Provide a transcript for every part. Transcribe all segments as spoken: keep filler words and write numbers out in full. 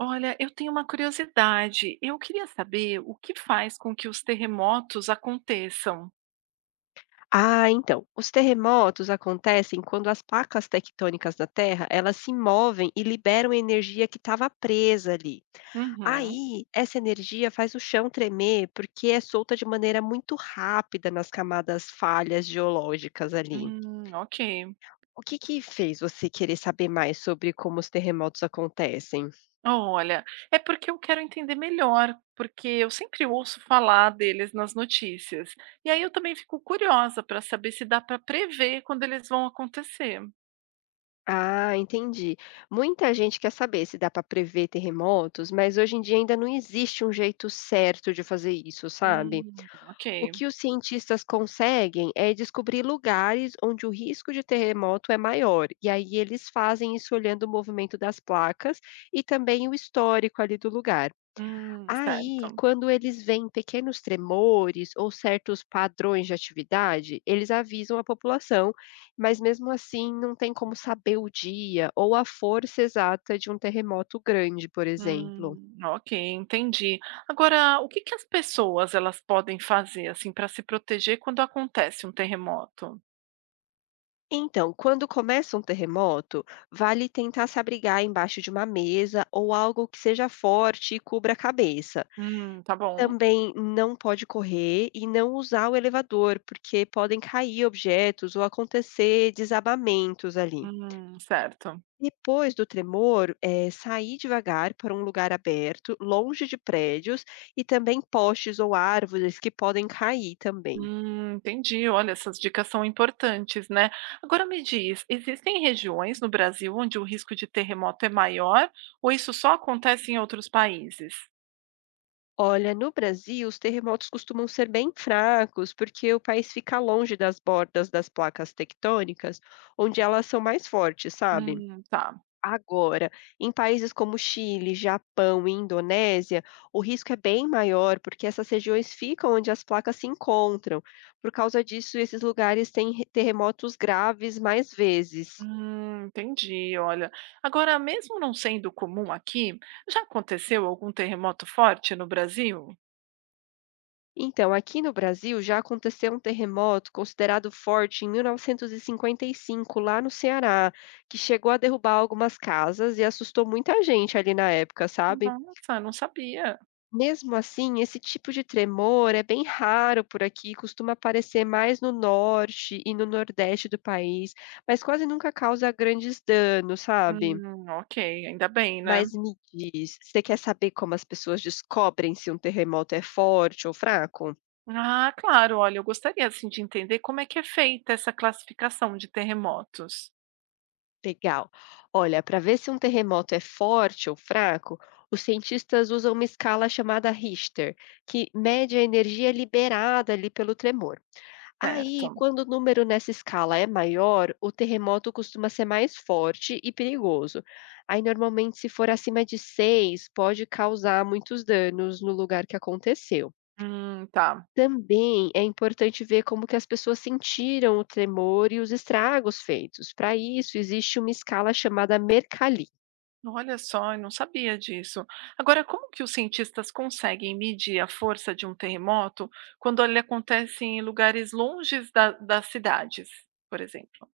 Olha, eu tenho uma curiosidade. Eu queria saber o que faz com que os terremotos aconteçam. Ah, então, os terremotos acontecem quando as placas tectônicas da Terra, elas se movem e liberam energia que estava presa ali. Uhum. Aí, essa energia faz o chão tremer porque é solta de maneira muito rápida nas camadas falhas geológicas ali. Hum, ok. O que que fez você querer saber mais sobre como os terremotos acontecem? Olha, é porque eu quero entender melhor, porque eu sempre ouço falar deles nas notícias. E aí eu também fico curiosa para saber se dá para prever quando eles vão acontecer. Ah, entendi. Muita gente quer saber se dá para prever terremotos, mas hoje em dia ainda não existe um jeito certo de fazer isso, sabe? Hum, ok. O que os cientistas conseguem é descobrir lugares onde o risco de terremoto é maior, e aí eles fazem isso olhando o movimento das placas e também o histórico ali do lugar. Hum, Aí, certo. quando eles veem pequenos tremores ou certos padrões de atividade, eles avisam a população, mas mesmo assim não tem como saber o dia ou a força exata de um terremoto grande, por exemplo. Hum, ok, entendi. Agora, o que que as pessoas elas podem fazer assim para se proteger quando acontece um terremoto? Então, quando começa um terremoto, vale tentar se abrigar embaixo de uma mesa ou algo que seja forte e cubra a cabeça. Hum, tá bom. Também não pode correr e não usar o elevador, porque podem cair objetos ou acontecer desabamentos ali. Hum, certo. Depois do tremor, eh, sair devagar para um lugar aberto, longe de prédios e também postes ou árvores que podem cair também. Hum, entendi. Olha, essas dicas são importantes, né? Agora me diz, existem regiões no Brasil onde o risco de terremoto é maior ou isso só acontece em outros países? Olha, no Brasil, os terremotos costumam ser bem fracos, porque o país fica longe das bordas das placas tectônicas, onde elas são mais fortes, sabe? Hum, tá. Agora, em países como Chile, Japão e Indonésia, o risco é bem maior, porque essas regiões ficam onde as placas se encontram. Por causa disso, esses lugares têm re- terremotos graves mais vezes. Hum, entendi, olha. Agora, mesmo não sendo comum aqui, já aconteceu algum terremoto forte no Brasil? Então, aqui no Brasil já aconteceu um terremoto considerado forte em mil novecentos e cinquenta e cinco, lá no Ceará, que chegou a derrubar algumas casas e assustou muita gente ali na época, sabe? Nossa, não sabia. Mesmo assim, esse tipo de tremor é bem raro por aqui, costuma aparecer mais no norte e no nordeste do país, mas quase nunca causa grandes danos, sabe? Hum, ok, ainda bem, né? Mas me diz, você quer saber como as pessoas descobrem se um terremoto é forte ou fraco? Ah, claro, olha, eu gostaria assim de entender como é que é feita essa classificação de terremotos. Legal. Olha, para ver se um terremoto é forte ou fraco, os cientistas usam uma escala chamada Richter, que mede a energia liberada ali pelo tremor. Aí, Certo. quando o número nessa escala é maior, o terremoto costuma ser mais forte e perigoso. Aí, normalmente, se for acima de seis, pode causar muitos danos no lugar que aconteceu. Hum, tá. Também é importante ver como que as pessoas sentiram o tremor e os estragos feitos. Para isso, existe uma escala chamada Mercalli. Olha só, eu não sabia disso. Agora, como que os cientistas conseguem medir a força de um terremoto quando ele acontece em lugares longes da- das cidades, por exemplo?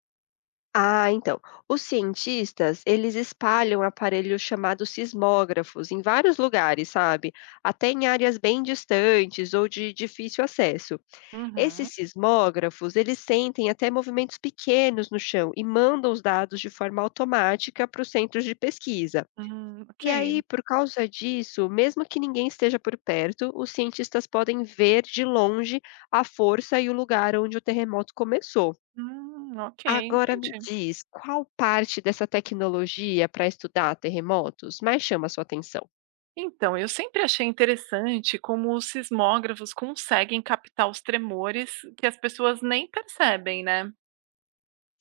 Ah, então, os cientistas, eles espalham aparelhos chamados sismógrafos em vários lugares, sabe? Até em áreas bem distantes ou de difícil acesso. Uhum. Esses sismógrafos, eles sentem até movimentos pequenos no chão e mandam os dados de forma automática para os centros de pesquisa. Hum, ok. E aí, por causa disso, mesmo que ninguém esteja por perto, os cientistas podem ver de longe a força e o lugar onde o terremoto começou. Hum, ok, Agora me entendi. diz, qual parte dessa tecnologia para estudar terremotos mais chama a sua atenção? Então, eu sempre achei interessante como os sismógrafos conseguem captar os tremores que as pessoas nem percebem, né?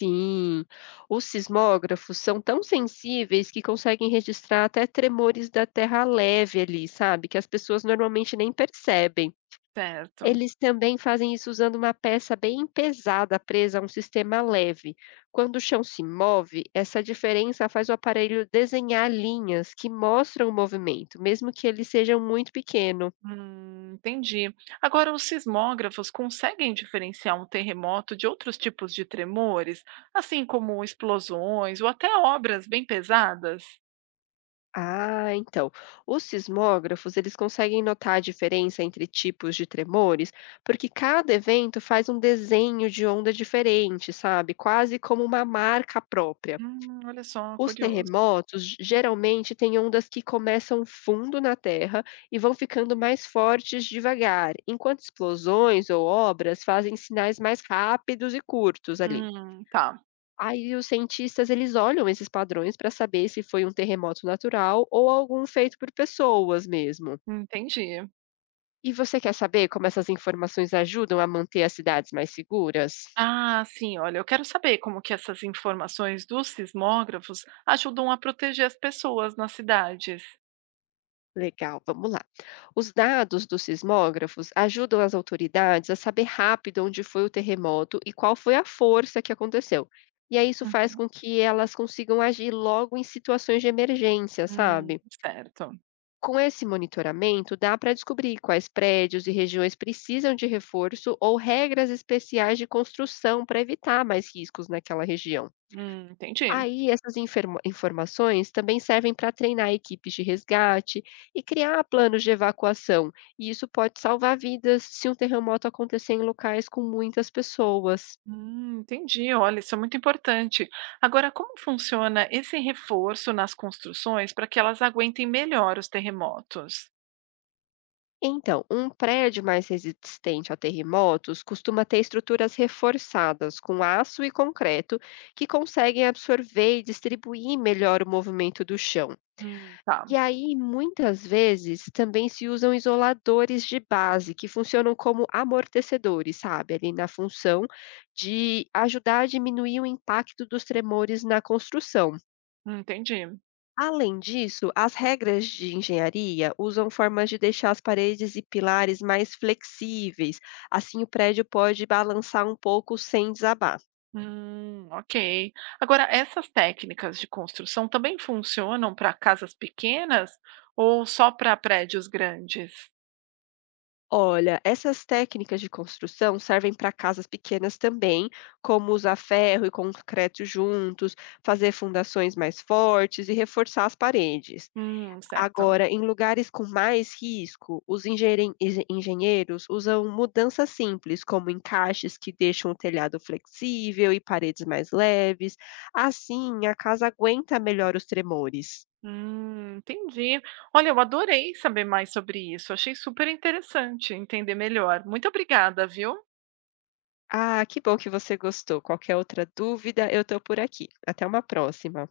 Sim, os sismógrafos são tão sensíveis que conseguem registrar até tremores da terra leve ali, sabe? Que as pessoas normalmente nem percebem. Certo. Eles também fazem isso usando uma peça bem pesada presa a um sistema leve. Quando o chão se move, essa diferença faz o aparelho desenhar linhas que mostram o movimento, mesmo que ele seja muito pequeno. Hum, entendi. Agora, os sismógrafos conseguem diferenciar um terremoto de outros tipos de tremores, assim como explosões ou até obras bem pesadas? Ah, então, os sismógrafos, eles conseguem notar a diferença entre tipos de tremores, porque cada evento faz um desenho de onda diferente, sabe? Quase como uma marca própria. Hum, olha só, Os curioso. terremotos geralmente têm ondas que começam fundo na terra e vão ficando mais fortes devagar, enquanto explosões ou obras fazem sinais mais rápidos e curtos ali. Hum, tá, Aí os cientistas eles olham esses padrões para saber se foi um terremoto natural ou algum feito por pessoas mesmo. entendi. E você quer saber como essas informações ajudam a manter as cidades mais seguras? Ah, sim, olha, eu quero saber como que essas informações dos sismógrafos ajudam a proteger as pessoas nas cidades. Legal, vamos lá. Os dados dos sismógrafos ajudam as autoridades a saber rápido onde foi o terremoto e qual foi a força que aconteceu. E aí isso faz com que elas consigam agir logo em situações de emergência, Hum, sabe? certo. Com esse monitoramento, dá para descobrir quais prédios e regiões precisam de reforço ou regras especiais de construção para evitar mais riscos naquela região. Hum, entendi. Aí essas inferma informações também servem para treinar equipes de resgate e criar planos de evacuação, e isso pode salvar vidas se um terremoto acontecer em locais com muitas pessoas. Hum, entendi. Olha, isso é muito importante. Agora, como funciona esse reforço nas construções para que elas aguentem melhor os terremotos? Então, um prédio mais resistente a terremotos costuma ter estruturas reforçadas com aço e concreto que conseguem absorver e distribuir melhor o movimento do chão. Hum, tá, E aí, muitas vezes, também se usam isoladores de base, que funcionam como amortecedores, sabe, ali na função de ajudar a diminuir o impacto dos tremores na construção. entendi. Além disso, as regras de engenharia usam formas de deixar as paredes e pilares mais flexíveis, assim o prédio pode balançar um pouco sem desabar. Hum, ok. Agora, essas técnicas de construção também funcionam para casas pequenas ou só para prédios grandes? Olha, essas técnicas de construção servem para casas pequenas também, como usar ferro e concreto juntos, fazer fundações mais fortes e reforçar as paredes. Hum, certo. Agora, em lugares com mais risco, os engenheiren- engen- engenheiros usam mudanças simples, como encaixes que deixam o telhado flexível e paredes mais leves. Assim, a casa aguenta melhor os tremores. Hum, entendi. Olha, eu adorei saber mais sobre isso. Achei super interessante entender melhor. Muito obrigada, viu? Ah, que bom que você gostou. Qualquer outra dúvida, eu estou por aqui. Até uma próxima.